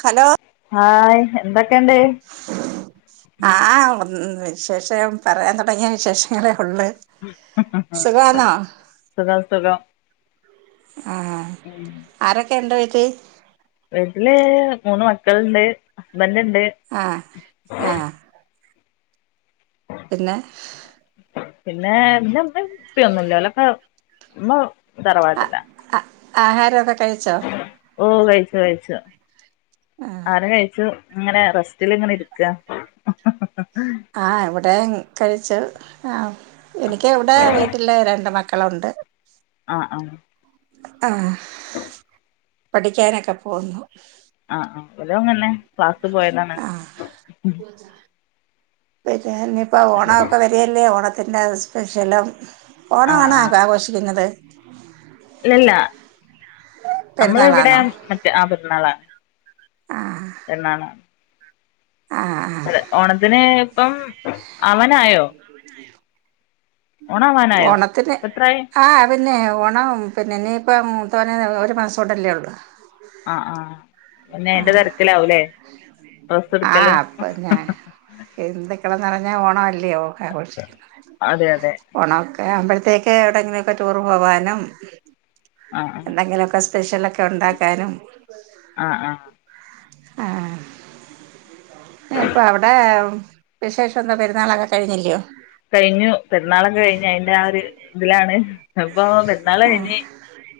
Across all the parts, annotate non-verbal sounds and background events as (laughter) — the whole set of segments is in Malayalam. ഹലോ ഹായ് എന്തൊക്കെയുണ്ട് ആഹ് വിശേഷം പറയാൻ തുടങ്ങിയ വിശേഷങ്ങളേ ഉള്ളൂ സുഖാന്നോ സുഖം സുഖം ആഹ് ഉം ആരൊക്കെ ഉണ്ട്‌ വീട്ടിൽ വീട്ടില് മൂന്ന് മക്കൾണ്ട് ഹസ്ബന്റ്ണ്ട് ആഹ് ആഹ് പിന്നെ പിന്നെ ഇമ്മ ഇപ്പിം ഒന്നുല്ല ഓലൊക്കെ ഇമ്മ തറവാട്ടിലാ അ ആഹാര ഒക്കെ കഴിച്ചോ ഓ കഴിച്ചു കഴിച്ചു ആ ആഹാരം കഴിച്ചു ഇങ്ങനെ റെസ്റ്റിലിങ്ങനെ ഇരിക്ക ആ ഇവിടെയും കഴിച്ചു ആ എനിക്ക് ഇവിടെ വീട്ടില് രണ്ട് മക്കളുണ്ട് ആ ആ ആഹ് പഠിക്കാനൊക്കെ പോവുന്നു ആഹ് ആ ഇവലു അങ്ങനന്നെ ക്ലാസ്സ് പോയതാണ് (unintelligible) പ്പ വരല്ലേ ഓണത്തിന്റെ സ്പെഷ്യലും ആഹ് ഓണാണോ ആഘോഷിക്കുന്നത് ഇല്ല ഇല്ല നമ്മൾ ഇവിടെ പെരുന്നാളാണോ മറ്റേ ആ പെര്ന്നാളാണ് ആഹ് എന്നാണ് ആഹ് അതെ ഓണത്തിന് ഇപ്പം ആ വാ നായോ? ഓണാവാനായോ ഓണത്തിന് ഇപ്പെത്രായി ആ പിന്നെ ഓണം പിന്നെനീപ്പം മുതോന് ഒരു മാസല്ലേ ഉള്ളൂ. ആഹ് ആഹ് പിന്നെഅയ്ന്റെ തെരെക്‌ലാവുംലേ? ആഹ് അപ്പൊ ഞാ (unintelligible) നിറഞ്ഞാ ഓണ അല്ലയോ ആഘോഷിക്കുന്നത്. അതെ അതെ ഓണംമൊക്കെ ആവുംമ്പോഴത്തേക്ക് എവിടെ ങ്കി ലൊക്കെ ടൂറ് പോവാനും ആഹ് ആഹ് എന്തെങ്കിലൊക്കെ സ്പെഷ്യലൊക്കെ ഉണ്ടാക്കാനും ആഹ് ആഹ് ആഹ്. ഇപ്പൊ അവിടെ വിശേഷംന്താ പെരുന്നാളൊക്കെ കഴിഞ്ഞില്യോ? കഴിഞ്ഞു പെരുന്നാളൊക്കെ കഴിഞ്ഞു അയ്ന്റെ ആ ഒരു ഇതിലാണ് ഇപ്പൊ പെരുന്നാള യ്ഞ്ഞ്.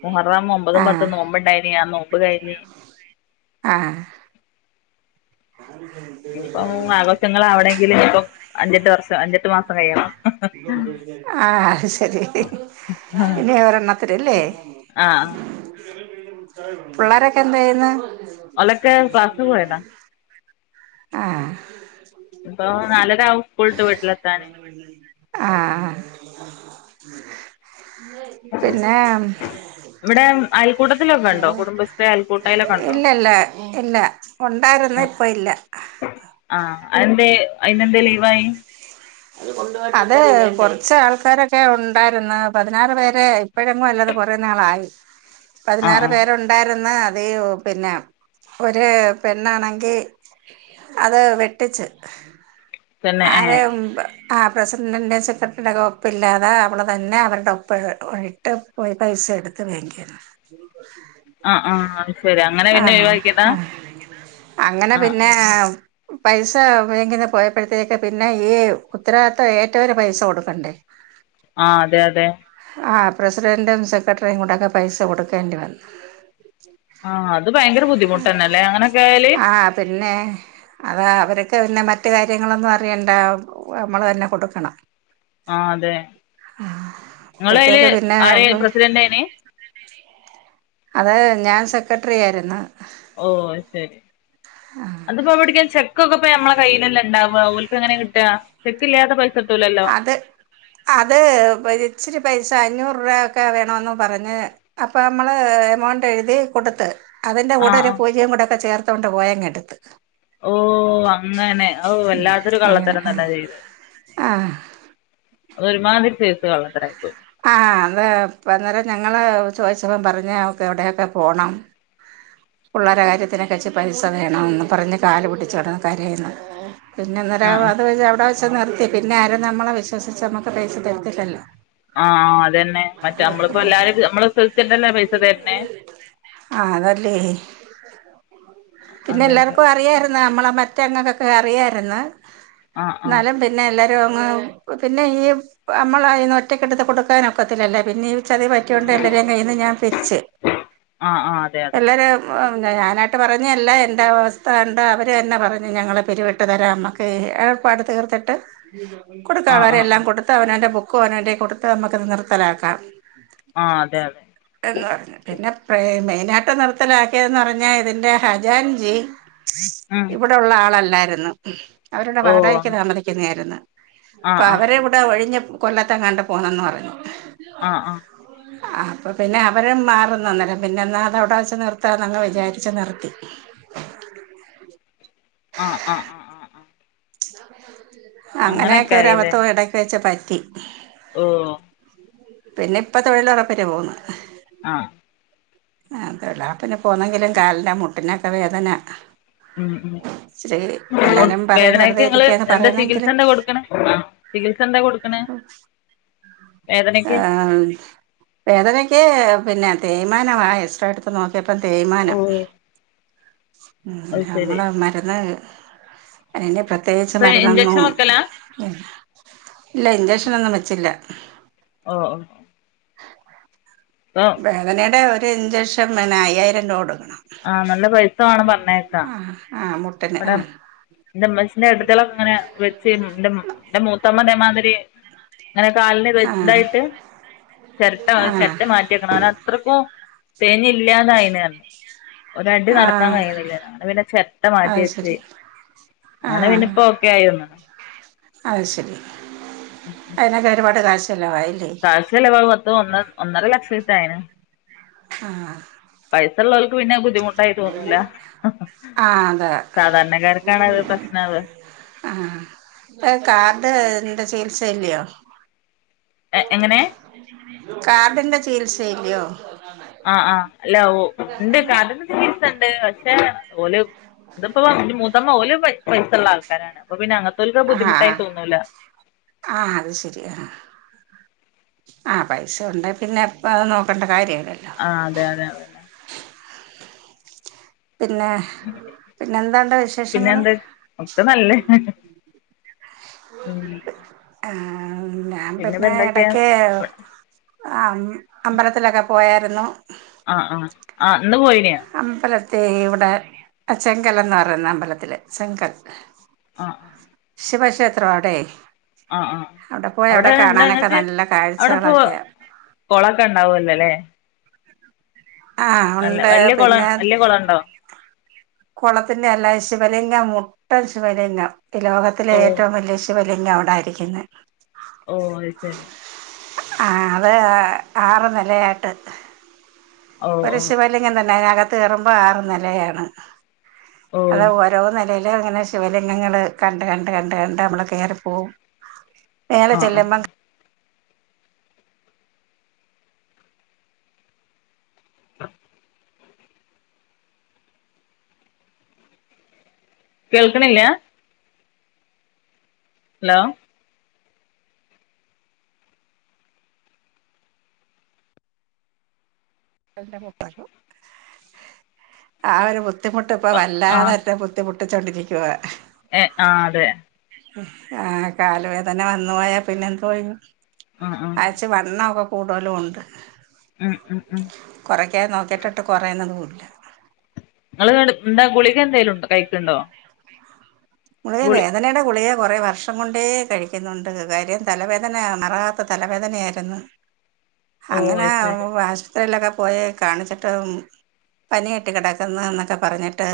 മുഹറം ഒമ്പതും ആ പത്തും നോമ്പ്ണ്ടായീനി ആ നോമ്പ് കഴിഞ്ഞ്. ആഹ്. ഞ (inaudible) ഇപ്പം ആഘോഷങ്ങളാവണെങ്കില് ഇപ്പം അഞ്ചെട്ട് വർഷം അഞ്ചെട്ട് മാസം കയണം. ആ അഹ് ശെരി ആഹ് (unintelligible) ഇല്ലേ? ആഹ്. പിള്ളേരൊക്കെ എന്തയ്യ്ന്ന്? ഓലൊക്കെ ക്ലാസ്സിന് പോയതാ ആഹ്. ഇപ്പോ നാലരാവും സ്കൂൾട്ട് വീട്ടിലെത്താന്. ആഹ്. പിന്നെ? ഇവിടെ അയൽക്കൂട്ടത്തിലൊക്കെ ഉണ്ടോ കുടുംബശ്രീ അയൽക്കൂട്ടയിലൊക്കെ ഉണ്ടോ ഇല്ലല്ല ഇല്ല ഉണ്ടായിര്ന്ന് ഇപ്പല്ല. (inaudible) ആഹ് അഹെന്തേ അയിന്നെന്തേ ലീവായി? അത് കൊർച്ചാൾക്കാരൊക്കെ ഉണ്ടായിരുന്നു പതിനാറ് പേരെ ഇപ്പഴങ്ങും അല്ലാ അത്‌ കുറേ നാളായി ആഹ് പതിനാറ് ആഹ് പേരു ഉണ്ടായിരുന്നു അത് ഒ പിന്നെ ഒരു പെണ്ണാണെങ്കി അത് വെട്ടിച്ച് തന്നെ അത് ഏഹ് ആ പ്രസിഡന്റിന്റെ സെക്രട്ടറിന്റെ ഒക്കെ ഒപ്പ് ഇല്ലാതെ അവള് തന്നെ അവര്ടെ ഒപ്പം ഒഴി എപ്പോയി പൈസ എട്ത്ത് (unintelligible) ആഹ് ആഹ് അത് ശരി അങ്ങനെ പിന്നെ ആഹ് ഒഴിവാക്കിയതാ ആ അങ്ങനെ ആഹ് പിന്നെ ആഹ് പൈസ ബെങ്കിന്ന് പോയപ്പോഴത്തേക്ക് പിന്നെ ഈ ഉത്തരവാദിത്തം ഏറ്റവര് പൈസ കൊടുക്കണ്ടേ? ആഹ് അതെ അതെ. ആ പ്രസിഡൻറും സെക്രട്ടറിയും കൂടൊക്കെ പൈസ കൊടുക്കേണ്ടി വന്നു. ആഹ് അത് ഭയങ്കര ബുദ്ധിമുട്ട് തന്നെല്ലേ അങ്ങനൊക്കെ ആയാല്. ആ പിന്നെ? അത് അവർക്ക് പിന്നെ മറ്റ് കാര്യങ്ങളൊന്നും അറിയണ്ട നമ്മള് തന്നെ കൊട്ക്കണം. ആ അതെ ഇങ്ങള് അയ്ല് ആരെ നി പ്രസിഡന്റേനി? അതെ ഞാൻ സെക്രട്ടറി ആയിര്ന്ന്. ഓ അഹ് ശെരി. അതിപ്പോ അവിടക്കെ ചെക്കൊക്കെ പ്പ നമ്മളെ കയ്യിലെല്ലെണ്ടാവ ഓൽക് എങ്ങനെ കിട്ടാ? ചെക്ക് ഇല്ലാതെ പൈസട്ടുല്ലല്ലോ? അത് അത് ഇച്ചിരി പൈസ അഞ്ഞൂറ് റൂപൊക്കെ വേണന്ന് പറഞ്ഞ് അപ്പൊ അമ്മള് എമൗണ്ട് എഴുതി കൊട്ത്ത് അതിന്റെ കൂടെ ആഹ് ഒരു ആഹ് പൂജ്യം കൂടെ ഒക്കെ ചേർത്തോൊണ്ട് പോയങ്ങെട്ത്ത്. ഓ അങ്ങനെ ഔ വല്ലാത്തൊരു അങ്ങനെ കള്ളത്തരം ആ തന്നെ ചെയ്തെ. ആ ഒരുമാതിരി സൈസ് കള്ളത്തര മായ്പോയ്. ആ അന്താ ഇപ്പ അന്നേരം ഞങ്ങള്ൾ ചോദിച്ചപ്പോ പറഞ്ഞ അവക്ക് എവിടെൊക്കെ പോണം പിള്ളേരെ കാര്യത്തിനെക്കെച്ച് പൈസ വേണമെന്ന് പറഞ്ഞ് കാല് പിടിച്ചുടന്ന് കരയുന്ന പിന്നെന്നരാ ആഹ് ആഹ് അത് വ അവിടെ വെച്ച നിർത്തി പിന്നെ ആരും നമ്മെ വിശ്വസിച്ച് നമുക്ക് പൈസ തരത്തിലല്ലോ ആ ആഹ് അതന്നെ മറ്റേനമ്മളിപ്പോ എല്ലാരും നമ്മള് (unintelligible) വിസുവസിച്ട്ടല്ലേ പൈസ തരന്നെ ആ അതല്ലേ പിന്നെ അതെ അതെ എല്ലർക്കും അറിയ നമ്മലെ മ (unintelligible) അറിയർന്നു ആഹ് ആഹ് ഇന്നാലും പിന്നെ എല്ലരും പിന്നെ ഈ നമ്മളന്ന് ഒറ്റക്കെടുത്ത് കൊടുക്കാനൊക്കത്തില്ലേ പിന്നെ ചതി പറ്റൊണ്ട് എല്ലരെയും കഴിന്ന് ഞാൻ പിരിച്ച് ആഹ് ആഹ് അതെ അതെ എല്ലാരും ഞാനായിട്ട് പറഞ്ഞല്ല എൻ്റെ അവസ്ഥ കണ്ട് അവർ തന്നെ പറഞ്ഞു ഞങ്ങൾ പിറിവിട്ട് തരാം അമ്മ ഏയ് എ (unintelligible) അടു തീർത്തിട്ട് കൊടുക്കുള്ള ആഹ് അവരെ ആഹ് എല്ലാം ആഹ് കൊടുത്ത് അവന്റെ ബുക്കും അവന് കൊടുത്ത് നമുക്ക്ത് നിർത്തലാക്കാം ആ അതെ അതെ എന്ന് പറ പിന്നെേ മെയിനായിട്ട് നിർത്തലാക്കിയതെന്ന് പറഞ്ഞാൽ ഇതിന്റെ ഹജാൻ ജി ഉം ഇവിടെ ഉള്ള ആളല്ലായിരുന്നു അവരുടെ ഓ പാടകക്ക് ആഹ് താമതിക്കുന്നതായിരുന്നു അപ്പൊ ആഹ് അവരെ ഇവിടെ ഒഴിഞ്ഞ കൊല്ലതേങ്ങാണ്ട് പോന്നന്ന് പറഞ്ഞു ആ ആ ഉ (unintelligible) അ അപ്പ പിന്നെ അവരും മാറുന്നന്നല്ലം പിന്നെ എന്നാൽ അത അവിടെ വെച്ച് നിർത്താ എന്നങ്ങ് വിചാരിച്ചു നിർത്തി ആഹ് ആഹ് ആഹ് ആഹ് അങ്ങനെയൊക്കെ അങ്ങനൊക്കെ ആയില്ലേ ഒരബതം ഇടക്ക് വെച് പറ്റി ഓ (inaudible) പിന്നെ ഇപ്പം തൊഴിലുറപ്പര് പോകുന്നു ആഹ് ആ തൊഴിലൊരപ്പിന് പോന്നെങ്കിലും കാലിൻന്റെ മുട്ടിനൊക്കെ വേദന ഉം ഉം ഇച്ചിരി (unintelligible) എല്ലാരും പറയും വേദനക്ക വെറുതെ നിങ്ങള് ഇരിക്കാന്ന് എന്താ ചികിത്സ പറയുന്നെങ്കിലും എന്താ കൊടുക്കണ ചികിത്സ എന്താ കൊടുക്ന്ന് ആഹ് വേദനക്ക് പിന്നെ തേമാന ആ എസ്ട (unintelligible) നോക്കിയപ്പം ഓ തേമാനം അത് ശരി നമ്മള് മരുന്ന് അയിന് പ്രത്യേകിച്ച് ഇപ്പൊ മരുനോന്നും ഇഞ്ചക്ഷൻ വെക്കലാ ഇല്ല ഇഞ്ചക്ഷനൊന്നും വെച്ചില്ല ഓഹ് (unintelligible) വേദനയുടെ ഒരു ഇഞ്ചക്ഷൻ പിന്നെ അയ്യായിരം രൂപ കൊടുക്കണം ആഹ് നല്ല പൈസ വാനം പറഞ്ഞായിരുന്നോ ആ ആ മുട്ട മട ഇന്റെ ഇമ്മച്ചിന്റെ ഏട്ടാത്തികളോകെ ഇങ്ങനെ വെച്ച് മു (unintelligible) ത്തമ്മ മാതിരി അങ്ങനെ ആഹ് കാലിന്തായിട്ട് ചിരട്ട ആഹ് ചിരട്ട മാറ്റി (unintelligible) അത്രയ്ക്കും തേഞ്ഞില്ലാതായിന് ഒരടി നടക്കാൻ ആഹ് കഴിയണില്ലേ അങ്ങനെ പിന്നെ ചെരട്ട മാറ്റി അത് വെച്ച് ശരി അങ്ങനെ പിന്നെ ആഹ് ഇപ്പോ ഒക്കയായോ അത് ശരി (inaudible) അതിനൊക്കെ ഒരുപാട് കാശ് ചെലവായില്ലേ കാശ് ചിലവാകും മൊത്തം ഒ ഒന്നര ലക്ഷം എടുത്തയിന് ആഹ്‌ പൈസ ഉള്ളവർക്ക് പിന്നെ ബുദ്ധിമുട്ടായി തോന്നൂല ആഹ് അതെ സാധാരണക്കാർക്കാണ് അത് പ്രശ്നാവ ആ ഇപ്പ കാർഡ്ന്റെ ചികിത്സല്ലയോ എ എങ്ങനെ കാർഡിന്റെ ചികിത്സല്ലയോ ആഹ് ആ അല്ല ഓ ഒണ്ട് കാ ർഡിന്റെ പക്ഷെ ഓല് ഇതിപ്പോ ന്റെ മൂത്തമ്മ ഓല് പൈസുള്ള ആൾക്കാരാണ് അപ്പ പിന്ന അങ്ങനത്തോരിക്ക് ഒരു ബുദ്ധിമുട്ടായി തോന്നൂല്ല ആ അത് ശരിയാ ആ പൈസ ഒണ്ടെ പിന്നെ അത് നോക്കേണ്ട കാര്യല്ലല്ലോ ആ അതെ അതെ പിന്നെ പിന്നെ എന്താണ്ടോ പിന്നെ വിശേഷങ്ങള് എന്ത് ഒക്കെ നല്ലേ ഉം ആ ഞാൻ പിന്നെപ്പ പിന്നെ എന്തൊക്കെയാ എടക്കേ ആ അമ്പലത്തിലൊക്കെ പോയാരുന്നു ആഹ് ആഹ് ആഹ്‌ ഇന്ന് പോയിനോ അമ്പലത്തി ഇവിടെ ചെങ്കൽന്ന് പറയുന്ന അമ്പലത്തില് ചെങ്കൽ ആഹ് ശിവക്ഷേത്രം അടെയാ ആഹ് ആഹ് അവിടെ പോയി അവിടെ എന്താ കാണാനൊക്കെ ഇങ്ങക്ക് നല്ല അവിടെ പോ കാഴ്ചകളൊക്കെയ കൊളൊക്കെ ഉണ്ടാവുല്ലോല്ലേ ആഹ് ഒണ്ട് വല്യ കുളം പിന്നെ വല്യ കുളം ഉണ്ടോ കുളത്തിന്റെ അല്ലാ ശിവലിംഗ മുട്ടൻ ശിവലിംഗം ഈ ലോകത്തിലെ ഓ ഏറ്റവും വലിയ ശിവ വലിംഗം അവിടായിരിക്കുന്നേ ഓ അയ് ശെരി ആ അത് ആറ് നെലയായിട്ട് ഓ ഒരു ഓ ശിവല്ലിങ്കം തന്നെ അതിനകത്ത് കയറുമ്പോ ആറ് നെലയാണ് ഓ അത് ആ ഒ ഓരോ നിലേലും ഇങ്ങനെ ശിവലിംഗങ്ങൾ കണ്ട് കണ്ട് കണ്ട് കണ്ട് നമ്മള് കേറിപ്പോകും മേലെ ആഹ് ആഹ് ചെല്ലുമ്പോ (inaudible) കേൾക്കണില്ല ഹലോ (unintelligible) ആ ഒരു ബുദ്ധിമുട്ട് ഇപ്പ ആഹ് വല്ലാതെന്റെ ബുദ്ധിമുട്ടിച്ചൊണ്ടിരിക്കുവ ഏ ആ അതെ ആഹ്‌ കാല് വേദന വന്നു പോയാ പിന്നെ എന്തൊയ്യും ആ ആ ആ ഇച്ചി വണ്ണമൊക്കെ കൂടുതലും ഒണ്ട് ഉം ഉം ഉം കൊറയ്ക്കാൻ നോക്കയിട്ടിട്ട് കൊറയണോതുല്ല നിങ്ങള് എന്താ ഗുളിക എന്തേലുംണ്ടോ കഴിക്കുണ്ടോ ഗുളിക വേദനയുടെ ഗുളികായൊ കൊറെ വർഷം കൊണ്ടേ കഴിക്കുന്നുണ്ട് കാര്യം തലവേദനയാ മാറാത്ത തലവേദനയായിരുന്നു ഓ അങ്ങനെ അത് ശരി ആശുപത്രിയിലൊക്കെ പോയി കാണിച്ചിട്ട് പനിയായിട്ട് കിടക്കുന്ന എന്നൊക്കെ പറഞ്ഞിട്ട്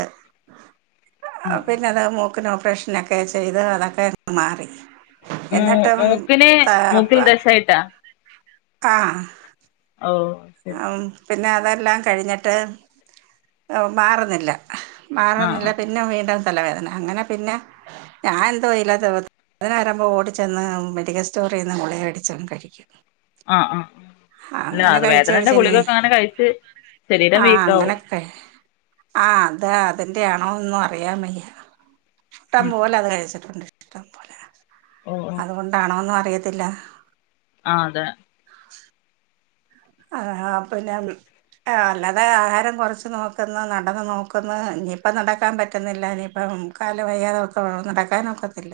ഉം ഉം ഉം. പിന്നെ അത് മൂക്കിന് ഓപ്പറേഷനൊക്കെ ചെയ്ത് അതൊക്കെ മാറി മൂ എന്നിട്ടും മൂക്കിന് താ മൂക്കിൽ പാ ദശായിട്ടാ ആഹ് ഓ ശരി ഉം പിന്നെ അതെല്ലാം കഴിഞ്ഞിട്ട് മാറുന്നില്ല ആഹ് മാറുന്നില്ല ആഹ് പിന്നെ വീണ്ടും തലവേദന അങ്ങനെ പിന്നെ ഞാൻ എന്തോ വല്ലാത്ത വേദന വരുമ്പോ മെഡിക്ക സ്റ്റോറിന്ന് ഗുളിക വെടിച്ചങ് കഴിക്കും ആ ആ ഇല്ല അങ്ങനെ അത് കഴിച്ച് വേദനന്റെ കഴിച്ച് ഇനി ഗുളികൊക്കെ അങ്ങനെ കഴിച്ച് ശരീരം വീക്ക്‌ ആകും ക്കെ അങ്ങനെയൊക്കെ ആ അത് അതിൻന്റെറെ ആണോന്നൊന്നും അറിയാ വയ്യ ഇട്ടം ഉം പോലെ അത് കഴിച്ചിട്ടുണ്ട് ഇഷ്ടം പോലെ അത് ഓ ഓ അതുകൊണ്ടാണോന്നും അറിയത്തില്ല ആഹ് അതെ. ആഹാ പിന്നെം ആഹ് അല്ലാതെ ആഹാരം കുറച്ച് നോക്കുന്നു, നടന്ന് നോക്കുന്ന്, ഇനിയിപ്പ നടക്കാൻ പറ്റുന്നില്ല. ഇനിയിപ്പം കാലിന് വയ്യാതൊക്കെ നടക്കാനൊക്കത്തില്ല.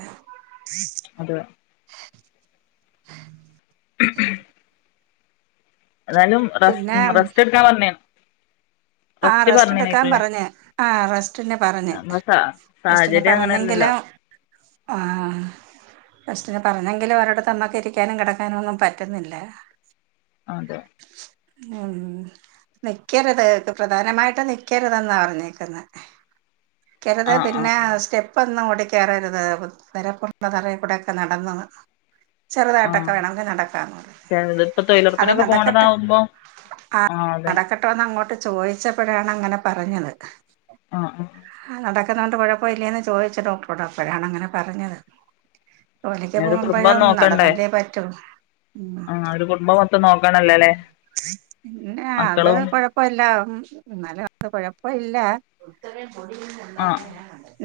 അതെ. ഏതായാലും പിന്നെ റസ് റസ്റ്റ് എടുക്കാൻ പർണ്. ആഹ് റസ്റ്റ് എട്ക്കാൻ പറഞ്ഞ്. ആഹ് റസ് റ്റ്ന് പറഞ്ഞ്, നമ്മളെ സാ റസ്റ്റിന് സാഹചര്യം അങ്ങനെയല്ലല്ലോ പറഞ്ഞെങ്കിലും ആഹ് റസ്റ്റിന് പറഞ്ഞെങ്കിലും ഒരിടത്തമ്മക്ക് ഇരിക്കാനും കെടക്കാനും ഒന്നും പറ്റുന്നില്ല. അതെ. ഉം നിക്കരുത് പ്രധാനമായിട്ടും നിക്കരുതെന്നാ പറഞ്ഞേക്കുന്നെ. ക്ക്യരുത് ആഹ് ആഹ് പിന്നെ സ്റ്റെ പ്പൊന്നും ഓടി കേറരുത്. പൊ വരപ്പുള്ള തറയി കൂടൊക്കെ നടന്ന് ചെറുതായിട്ടൊക്കെ ആഹ് വേണമെങ്കിൽ നടക്കാന്ന് പറയും കേറര്ത്. ഇപ്പൊ അത് തൊഴിലുറപ്പിനൊക്കെ നടക്കട്ടെ പോണതാവുമ്പം ആഹ് അതെ. ട്ടോന്ന് അങ്ങോട്ട് ചോദിച്ചപ്പഴാണ് അങ്ങനെ പറഞ്ഞത്. ആഹ് ആഹ് ആഹ് നടക്കുന്നൊണ്ട് കൊഴപ്പ ഇല്ലേന്ന് ചോദിച്ച് ഡോക്ടറോട് അപ്പഴാണ് അങ്ങനെ പറഞ്ഞത്. ജോലിക്ക് പിന്നെ ഒരു കുടുംബം പോകുമ്പഴും നോക്കണ്ടേ നടന്നല്ലേ പറ്റൂ. ഉം അത് (unintelligible) ത്തം നോക്കണല്ലേ ല്ലേ. പിന്നെ അത് കൊഴ പ്പ ഇല്ലാ. ഉം ഇന്നലെ (unintelligible) കുഴപ്പ ഇല്ല ആഹ്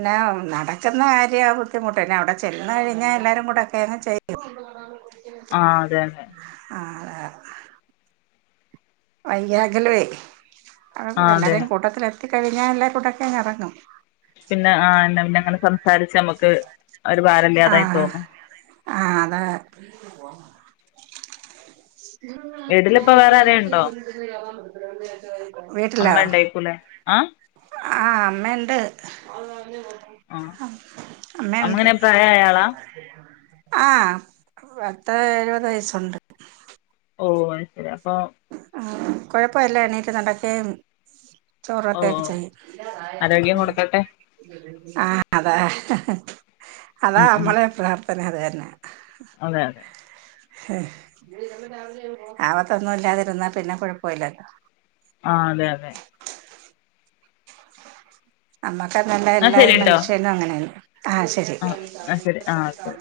ന്നെ നടക്ക്ന്ന കാര്യാ ബുദ്ധിമുട്ട്. പിന്നെ അവിടെ ചെന്ന് കഴിഞ്ഞാ എല്ലാരും കൂടെ ഒക്കെ അങ്ങ് ചെയ്യും. ആ ആഹ് അതെയതെ. ആഹ് (unintelligible) വൈകാകിലുവേ, അഹ് ആഹ് അതെ എല്ലാരേം കൂട്ടത്തിലെത്തിക്കഴിഞ്ഞാ എല്ലാ കൂടൊക്കെ എറങ്ങും. പിന്നെ ആഹ് എന്നാ പിന്നെ അങ്ങനെ സംസാരിച്ച് നമ്മുക്ക് ഒരു ഭാരല്ലാതായി തോന്നും. ആഹ് അതാ വീട്ടിലിപ്പ വേറെ ആരേലും ഉണ്ടോ അമ്മ ഇണ്ടേക്കുലെ. ആഹ്? ആഹ് അമ്മയ്ണ്ട്. ആഹ് അമ്മേ അമ്മ ണ്ട്. എങ്ങനെ പ്രായായ ആളാ ആഹ് പത്ത് എഴുപത് വയസ്സുണ്ട്. ഓഹ് അഹ് ശരി. അപ്പം ആഹ് കൊഴപ്പ ഇല്ല എണീറ്റ് നടക്കയും ചോറു ഓഹ് ഒക്കെയായ്ട്ട് ഓഹ് ചെയ്യും ആരോഗ്യം കൊടുക്കട്ടെ ആഹ് ആഹ് അതാ. അതാ ഉം നമ്മളെം പ്രാർത്ഥന അത് തന്നെ. അതെയതെ. ഹേ ആവത്തൊന്നും ഇല്ലാതിരുന്നാ പിന്നെ കുഴപ്പമില്ലല്ലോ. ആഹ് അതെയതെ അമ്മാക്കന്ത്ണ്ടെ എന്നാ എല്ലാ ശരിട്ടോ മനുഷ്യനും അങ്ങനെണ് ആഹ് ശരി ആഹ് (unintelligible)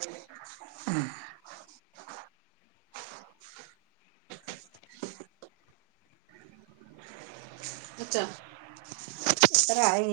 അച്ച (unintelligible)